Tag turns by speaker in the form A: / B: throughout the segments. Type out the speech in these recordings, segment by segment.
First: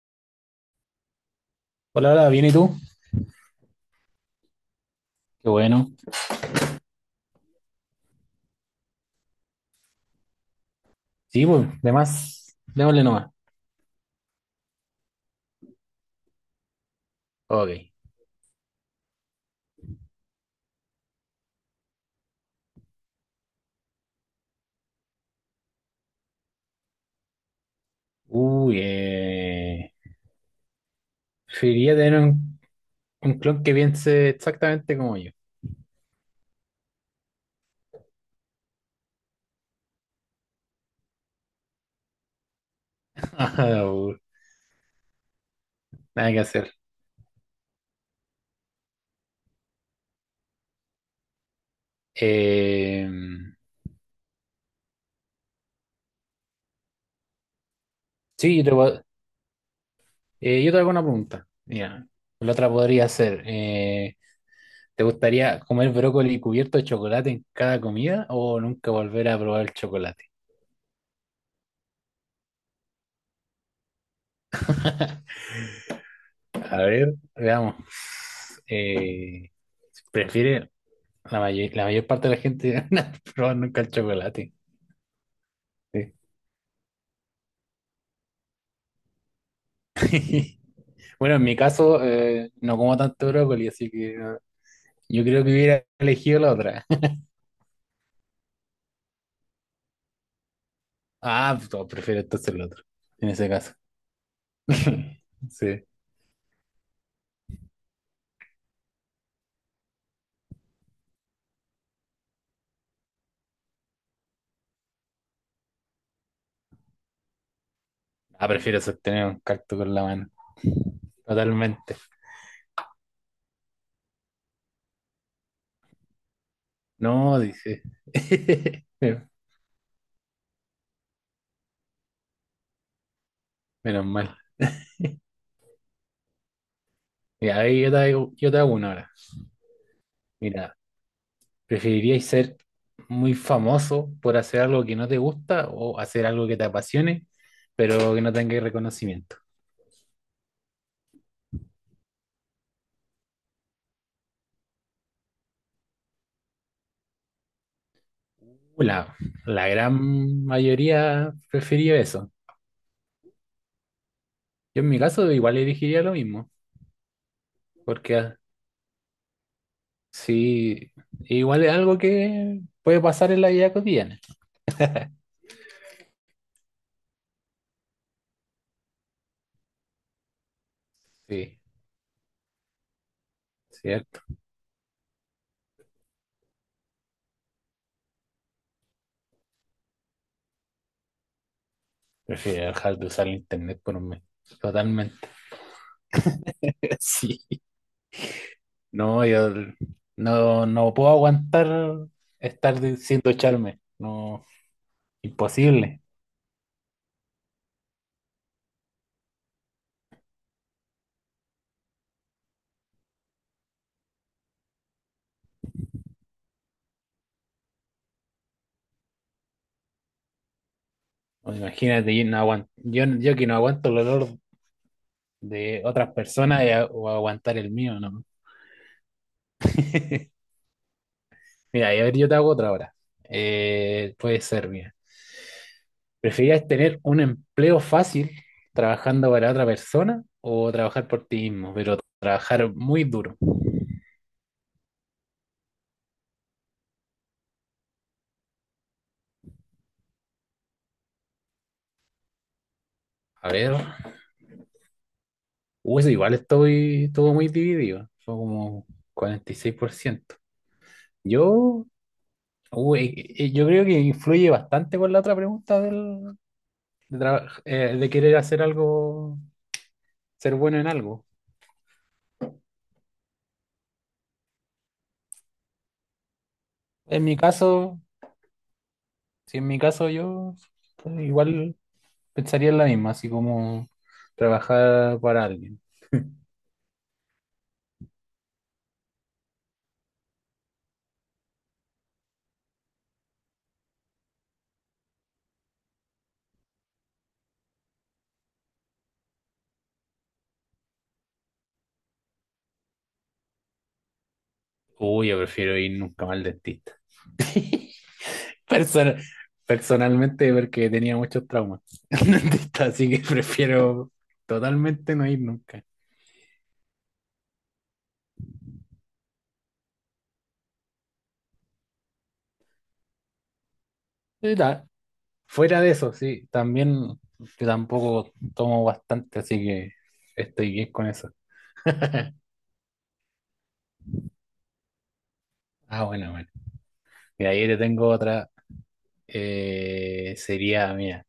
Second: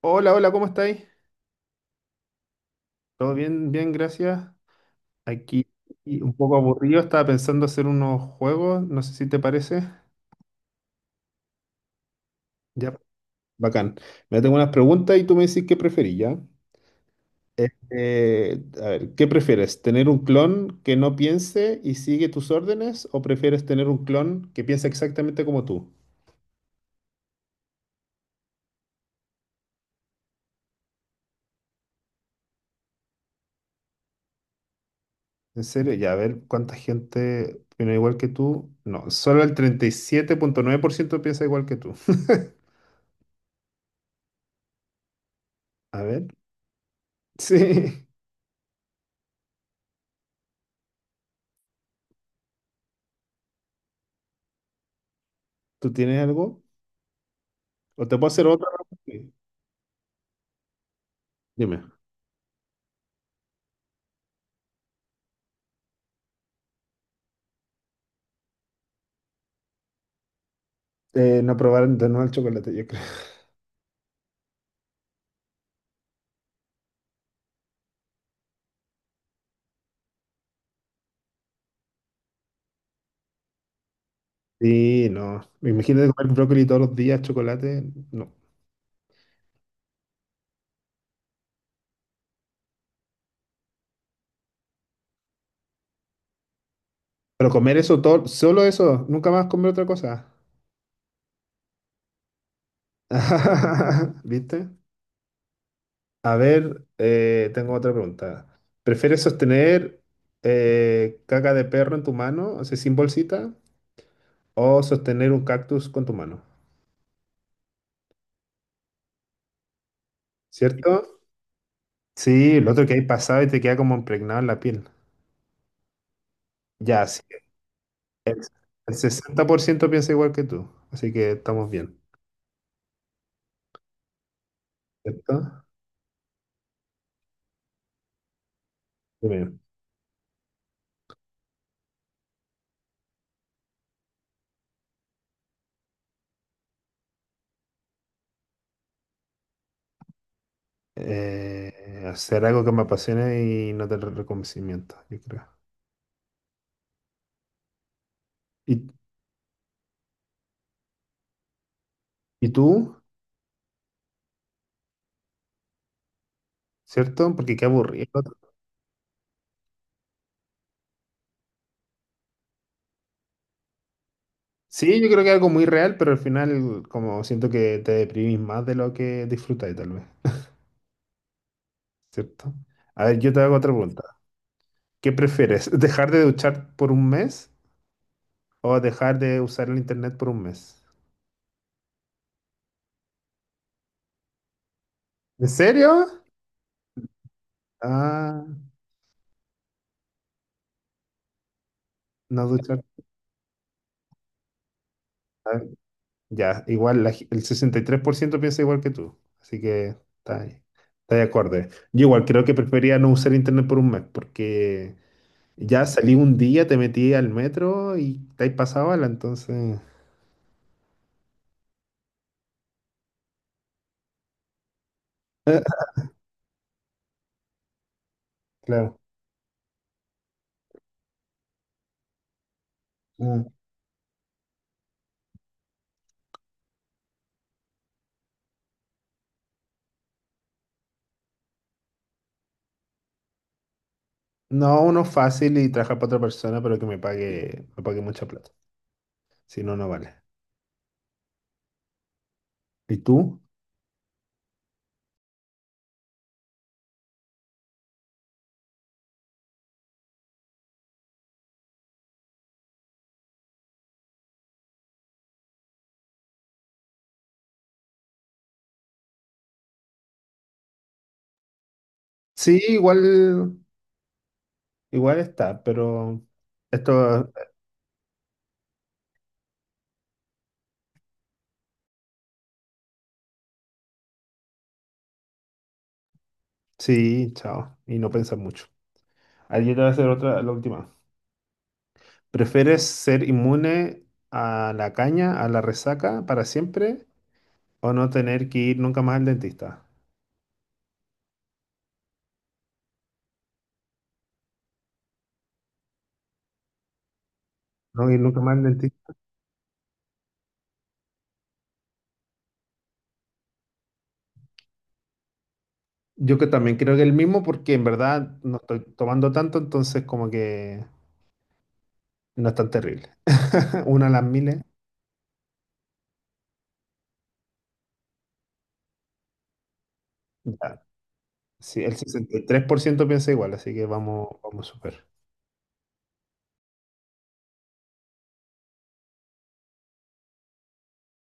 A: Hola, hola, ¿cómo estáis?
B: Hola, hola, ¿bien y tú?
A: Todo bien, bien, gracias.
B: Qué
A: Aquí
B: bueno.
A: y un poco aburrido, estaba pensando hacer unos juegos, no sé si te parece.
B: Sí, pues, de más,
A: Ya,
B: démosle nomás.
A: bacán. Me tengo unas preguntas y tú me dices qué preferís, ¿ya?
B: Ok.
A: A ver, ¿qué prefieres? ¿Tener un clon que no piense y sigue tus órdenes o prefieres tener un clon que piensa exactamente como tú?
B: Uy, preferiría tener un clon que piense exactamente como yo.
A: En serio, ya, a ver cuánta gente opina igual que tú. No, solo el 37,9% piensa igual que tú.
B: Ajá,
A: A ver,
B: nada que hacer.
A: sí.
B: Eh,
A: ¿Tú tienes algo? O te puedo hacer
B: sí,
A: otra. Sí,
B: yo te hago una pregunta.
A: dime.
B: Mira, la otra podría ser, ¿te gustaría comer brócoli cubierto de chocolate en cada comida o nunca volver a probar el chocolate?
A: No probar de nuevo el chocolate, yo creo.
B: A ver, veamos. Eh, ¿Prefieres? La mayor parte de la gente no ha probado nunca el chocolate.
A: Sí, no. Imagínate
B: Sí.
A: comer brócoli todos los días, chocolate. No.
B: Bueno, en mi caso, no como tanto brócoli, así que yo creo que hubiera elegido la otra.
A: Pero comer eso todo, solo eso. Nunca más comer otra cosa.
B: Ah, pues, no, prefiero entonces el otro en ese caso.
A: ¿Viste?
B: Sí.
A: A ver, tengo otra pregunta. ¿Prefieres sostener caca de perro en tu mano, o sea, sin bolsita, o sostener un cactus con tu mano?
B: Ah, prefiero sostener un cactus con la mano.
A: ¿Cierto?
B: Totalmente.
A: Sí, el otro que hay pasado y te queda como impregnado en la piel. Ya, sí.
B: No, dice.
A: El el 60% piensa igual que tú, así que estamos bien,
B: Menos mal.
A: ¿cierto?
B: Y ahí yo te hago una ahora.
A: Dime.
B: Mira, ¿preferiríais ser muy famoso por hacer algo que no te gusta o hacer algo que te apasione, pero que no tenga reconocimiento?
A: Hacer algo que me apasione y no tener reconocimiento, yo creo.
B: Uh,
A: ¿Y,
B: La, la gran mayoría prefirió eso.
A: y tú?
B: Yo en mi caso igual elegiría lo mismo,
A: ¿Cierto? Porque qué aburrido.
B: porque sí, igual es algo que puede pasar en la vida cotidiana.
A: Sí, yo creo que es algo muy real, pero al final como siento que te deprimís más de lo que disfrutáis tal vez,
B: Sí,
A: ¿cierto? A ver, yo te hago otra pregunta.
B: cierto.
A: ¿Qué prefieres? ¿Dejar de duchar por un mes o dejar de usar el internet por un mes?
B: Prefiero dejar de usar el internet por un mes. Totalmente.
A: ¿En serio?
B: Sí.
A: Ah,
B: No, yo no, no puedo aguantar
A: no duchar.
B: sin ducharme. No, imposible.
A: Ya, igual el 63% piensa igual que tú, así que está ahí, está de acuerdo. Yo igual creo que preferiría no usar internet por un mes, porque ya salí un día, te metí al metro y te has pasado bala, entonces...
B: O imagínate, yo que no aguanto el olor de otras personas o aguantar el mío, ¿no?
A: Claro.
B: Mira, y a ver, yo te hago otra ahora.
A: Mm.
B: Puede ser, mira. ¿Preferirías tener un empleo fácil trabajando para otra persona o trabajar por ti mismo, pero trabajar muy duro?
A: No, uno fácil y trabajar para otra persona, pero que me pague mucha plata. Si no, no vale. ¿Y tú?
B: A ver, eso igual estoy todo muy dividido, fue como 46%. Yo yo creo que influye bastante con la otra pregunta de querer hacer algo, ser bueno en algo.
A: Sí, igual, igual está, pero
B: En
A: esto
B: mi caso, si en mi caso yo pues, igual pensaría en la misma, así como trabajar para alguien.
A: sí, chao. Y no pensar mucho. Ayer te va a hacer otra, la última. ¿Prefieres ser inmune a la caña, a la resaca para siempre o no tener que ir nunca más al dentista?
B: Uy, yo prefiero ir nunca más al dentista.
A: No ir nunca más al
B: Persona-
A: dentista.
B: Personalmente porque tenía muchos traumas al dentista, así que prefiero totalmente no ir nunca.
A: Yo que también creo que el mismo porque en verdad no estoy tomando tanto, entonces como que no es tan terrible. Una a las miles.
B: Fuera de eso, sí, también yo tampoco tomo bastante, así que estoy
A: Ya.
B: bien con eso.
A: Sí, el sesenta y tres por ciento piensa igual, así que vamos, vamos súper.
B: Ah, bueno, bueno. Y ahí te tengo otra. Sería, mira,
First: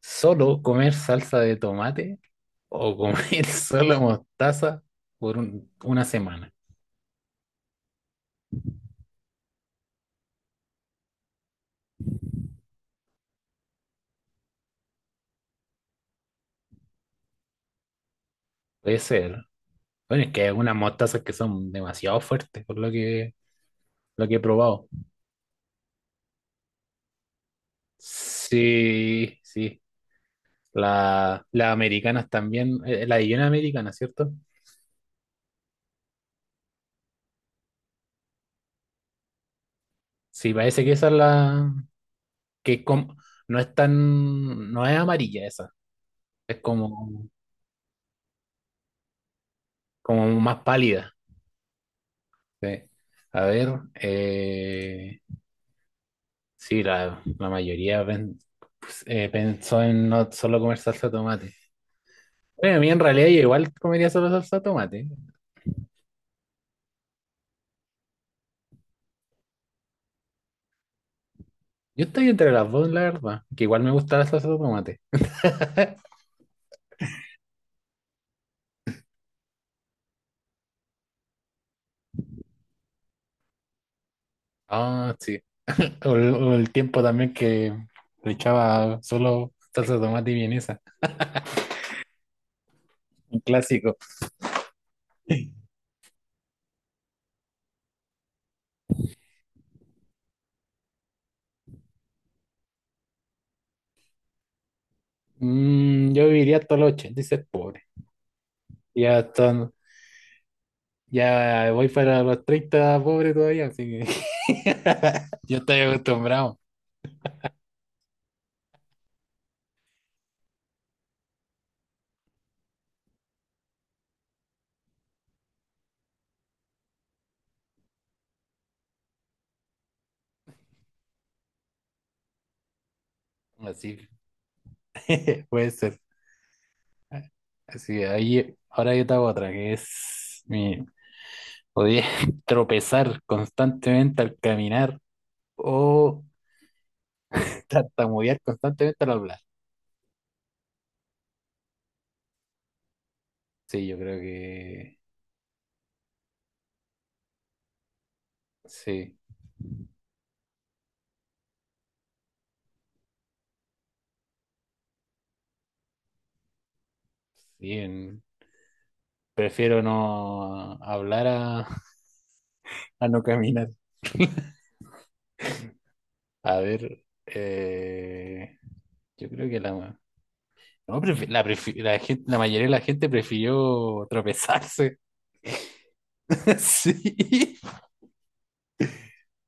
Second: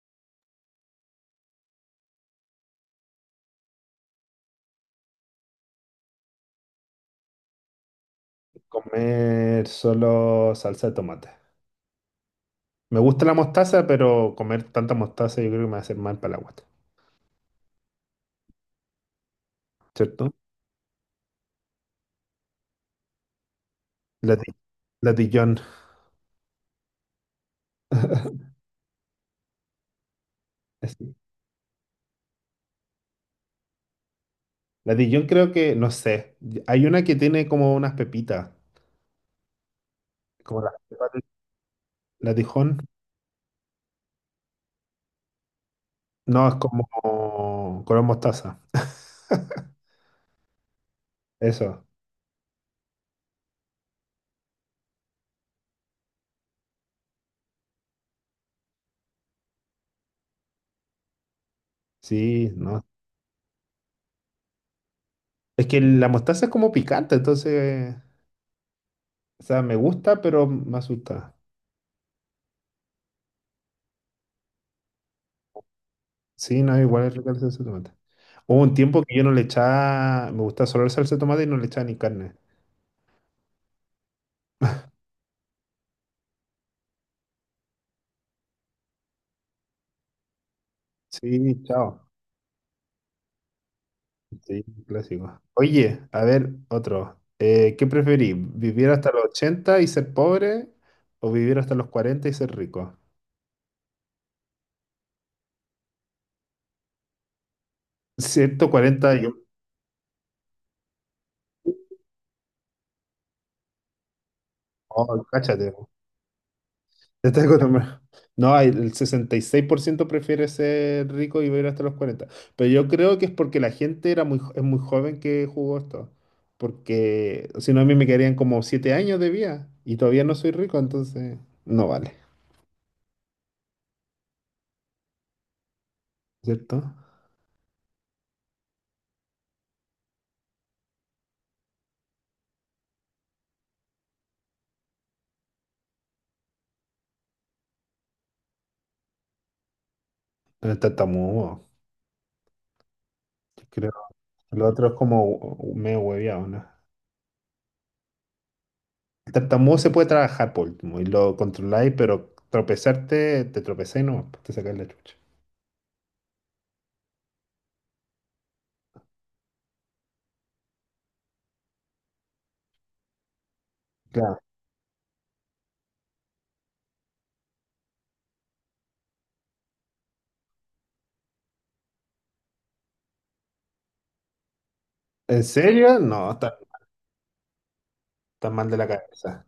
B: solo comer salsa de tomate o comer solo mostaza una semana.
A: Comer solo salsa de tomate. Me gusta la mostaza, pero comer tanta mostaza yo creo que me va a hacer mal para la guata,
B: Puede ser. Bueno, es
A: ¿cierto?
B: que hay algunas mostazas que son demasiado fuertes, por lo
A: La,
B: que he
A: Lati-
B: probado.
A: latillón.
B: Sí, sí.
A: Así.
B: Las americanas también, la de Jenny americana, ¿cierto?
A: La Dijon creo que, no sé, hay una que tiene como unas pepitas,
B: Sí,
A: como las
B: parece que esa
A: pepas
B: es
A: de-
B: la,
A: La
B: que es
A: Dijon,
B: como, no es tan, no es amarilla esa,
A: no, es
B: es
A: como
B: como,
A: color mostaza,
B: como más pálida.
A: eso,
B: Sí. A ver, eh, sí, la mayoría pensó en no solo comer salsa de tomate.
A: sí,
B: Bueno, a
A: no.
B: mí en realidad yo igual comería solo salsa de tomate.
A: Es que la mostaza es como picante, entonces, o sea, me gusta, pero me asusta.
B: Yo estoy entre las dos, la verdad, que igual me gusta la salsa de tomate.
A: Sí, no, igual es rica la salsa de tomate. Hubo un tiempo que yo no le echaba, me gustaba solo la salsa de tomate y no le echaba ni carne.
B: Ah, sí. O el tiempo también que le echaba solo salsa de tomate y vienesa,
A: Sí, chao.
B: un clásico.
A: Sí, un clásico. Oye, a ver, otro. ¿Qué preferís? ¿Vivir hasta los 80 y ser pobre o vivir hasta los 40 y ser rico?
B: Mm, yo viviría hasta los 80 y ser pobre.
A: 140
B: Ya
A: y...
B: están, ya voy para los 30 pobre todavía, así que
A: Oh,
B: yo
A: cáchate.
B: estoy acostumbrado.
A: Te tengo nomás. No, el 66% prefiere ser rico y vivir hasta los 40. Pero yo creo que es porque la gente era es muy joven que jugó esto. Porque si no, a mí me quedarían como 7 años de vida y todavía no soy rico, entonces no vale.
B: Así puede ser.
A: ¿Cierto?
B: Así que ahí, ahora yo te hago otra, que es mi podía tropezar constantemente al caminar o tartamudear constantemente al hablar.
A: Pero está mudo.
B: Sí, yo creo
A: Lo otro es
B: que
A: como medio hueviado, ¿no?
B: sí.
A: El tartamudo se puede trabajar por último y lo controláis, pero tropezarte, te tropezáis no, te sacáis la chucha.
B: Bien. Prefiero no hablar a, a no caminar.
A: Claro.
B: A ver, yo creo que la, no, la gente, la mayoría de la gente prefirió tropezarse.
A: ¿En serio? No, está,
B: Sí.
A: está mal de la cabeza.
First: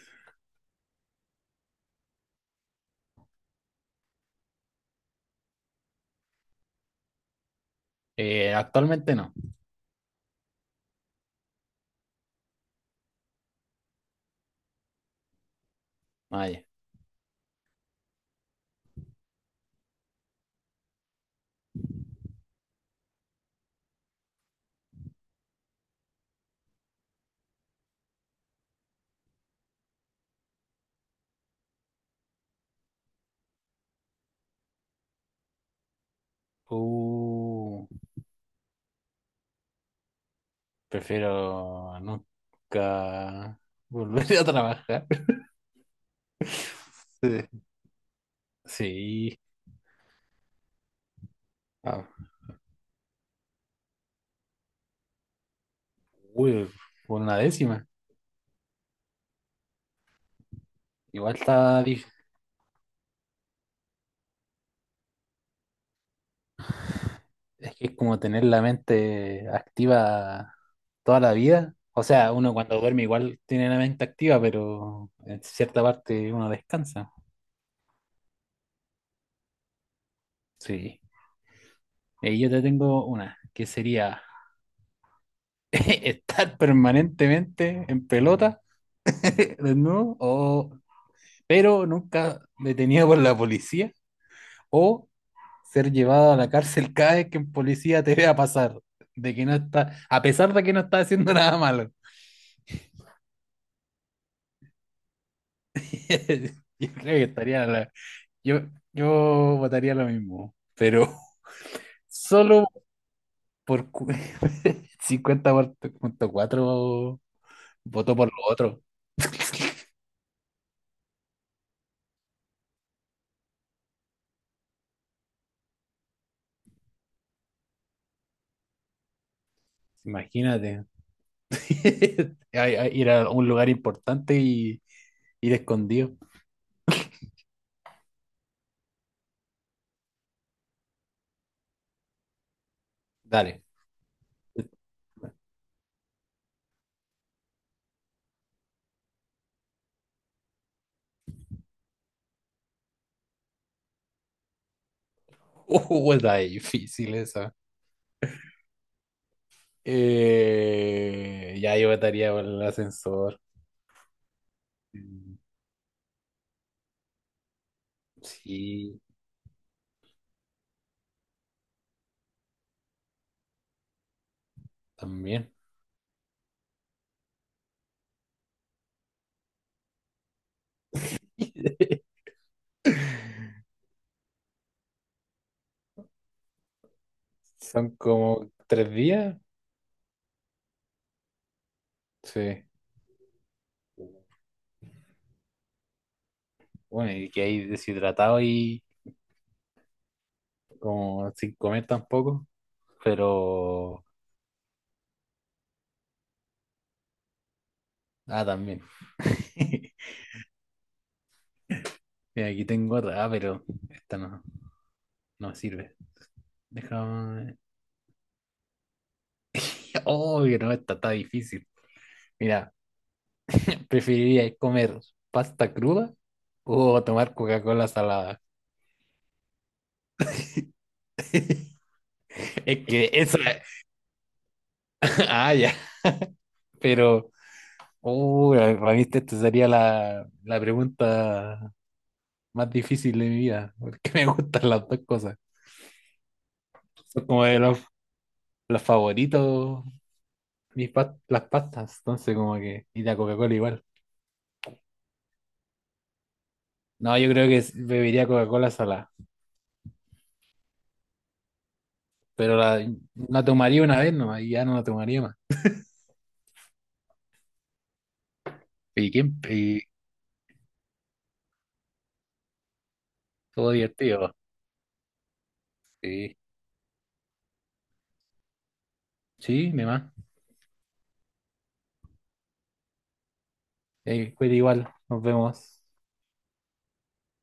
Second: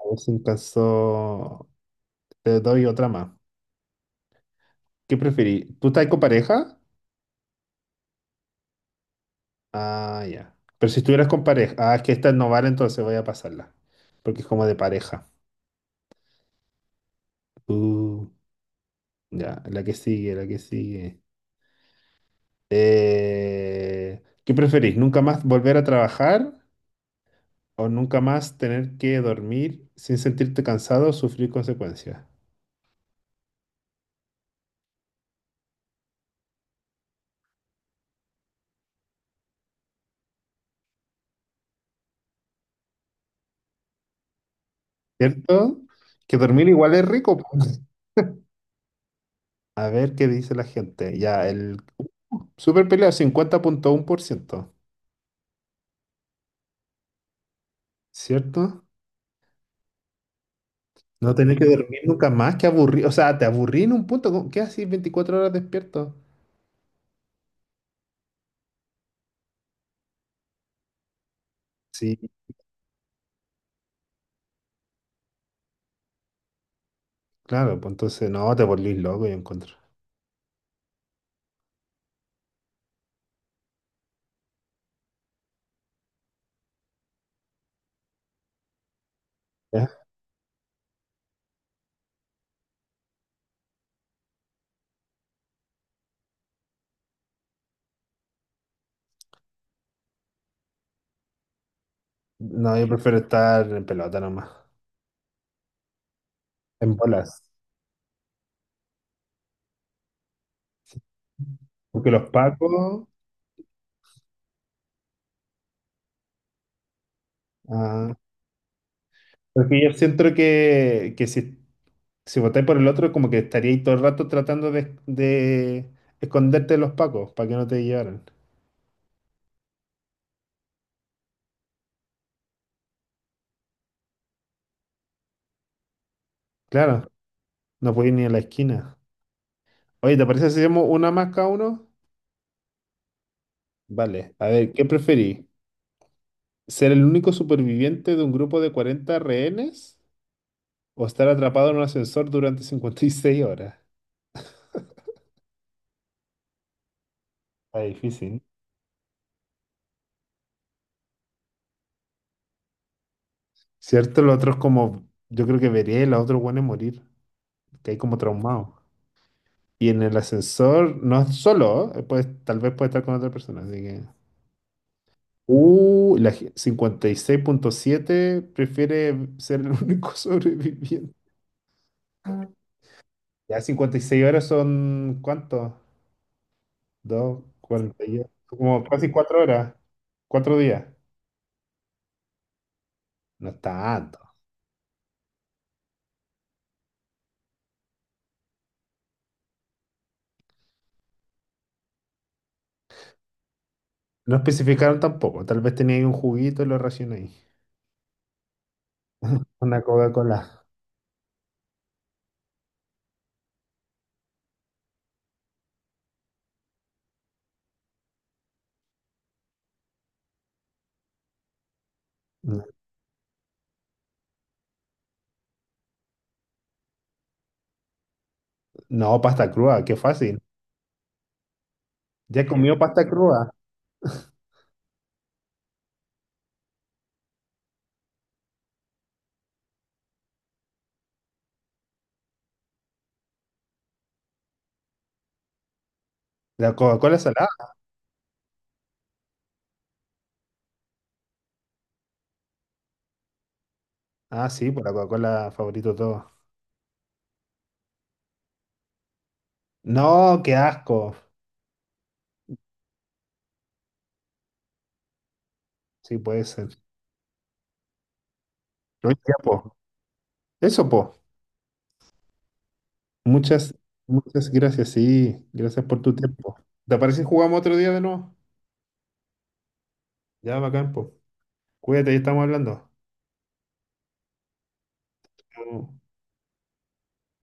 A: A ver si alcanzó. Te doy otra más. ¿Qué preferís? ¿Tú estás con pareja?
B: Actualmente no.
A: Ah, ya. Pero si estuvieras con pareja. Ah, es que esta no vale, entonces voy a pasarla. Porque es como de pareja.
B: Vaya.
A: Uh, ya, la que sigue, la que sigue. ¿Qué preferís? ¿Nunca más volver a trabajar o nunca más tener que dormir sin sentirte cansado o sufrir consecuencias?
B: Uh, prefiero nunca volver a trabajar.
A: ¿Cierto? Que dormir igual es
B: Sí.
A: rico, po.
B: Sí.
A: A ver qué dice la gente. Ya, el
B: Ah,
A: super pelea 50,1%,
B: uy, por una décima.
A: ¿cierto? No
B: Igual
A: tener que
B: está,
A: dormir
B: dif-
A: nunca más, que aburrir. O sea, te aburrí en un punto. ¿Qué haces 24 horas despierto?
B: Es que es como tener la mente activa toda la vida. O
A: Sí,
B: sea, uno cuando duerme igual tiene la mente activa, pero en cierta parte uno descansa.
A: claro, pues entonces no, te volvís loco, yo encuentro.
B: Sí. Y yo te tengo una, que sería estar permanentemente en pelota,
A: ¿Ya?
B: desnudo, o, pero nunca detenido por la policía, o ser llevado a la cárcel cada vez que un policía te vea pasar, de que no está, a pesar de que no está haciendo nada malo.
A: No, yo prefiero estar en pelota nomás,
B: Yo
A: en
B: creo que
A: bolas.
B: estaría la, Yo, yo votaría lo mismo, pero
A: Porque los
B: solo
A: pacos.
B: por 50,4
A: ah,
B: votó por lo otro.
A: Porque yo siento que si votáis por el otro, como que estaríais todo el rato tratando de esconderte de los pacos para que no te llevaran.
B: Imagínate. A ir a un lugar importante y ir escondido.
A: Claro, no podéis ni a la esquina. Oye, ¿te parece si hacemos una más cada uno?
B: Dale.
A: Vale, a ver, ¿qué preferís? ¿Ser el único superviviente de un grupo de 40 rehenes o estar atrapado en un ascensor durante 56 horas?
B: Está difícil esa.
A: Está difícil, ¿no?
B: Ya yo votaría por el ascensor.
A: Cierto, lo otro es como,
B: Mm,
A: yo creo que vería a los otros buenos morir, que hay como traumados.
B: sí,
A: Y en el ascensor, no es solo, ¿eh? Pues tal vez puede estar con otra persona, así que...
B: también.
A: 56,7 prefiere ser el único sobreviviente. Ya 56 horas son, ¿cuánto? 2,
B: Son
A: 42.
B: como
A: Como
B: tres
A: casi
B: días.
A: 4 horas. 4 días.
B: Sí.
A: No es tanto.
B: Bueno, y que hay deshidratado y como sin comer tampoco, pero...
A: No especificaron tampoco. Tal vez tenía ahí un juguito y lo racioné ahí.
B: Ah, también.
A: Una Coca-Cola.
B: Mira, aquí tengo otra, ah, pero esta no, no me sirve. Déjame... Oh, que no, esta está difícil. Mira, ¿preferirías comer pasta cruda o tomar Coca-Cola salada?
A: No, pasta cruda, qué fácil. Ya he comido
B: Es
A: pasta
B: que eso...
A: cruda.
B: Ah, ya, pero... Oh, para mí esta sería la pregunta más difícil de mi vida, porque me gustan las dos cosas.
A: La Coca-Cola
B: Son como de
A: salada.
B: los favoritos las pastas, entonces como que, y la Coca-Cola igual.
A: Ah, sí, pues la Coca-Cola favorito de todos.
B: No, yo creo que bebería Coca-Cola salada,
A: No, qué asco.
B: pero la tomaría una vez nomás y ya no la tomaría más.
A: Sí, puede ser. No
B: Y,
A: hay
B: quién,
A: tiempo.
B: y
A: Eso, po.
B: todo
A: Muchas,
B: divertido.
A: muchas gracias, sí. Gracias por tu
B: Sí,
A: tiempo. ¿Te parece si jugamos otro día de nuevo?
B: sí, mi mamá.
A: Ya, bacán, po. Cuídate, ya estamos hablando.
B: Cuídate igual, nos vemos.
A: Chao.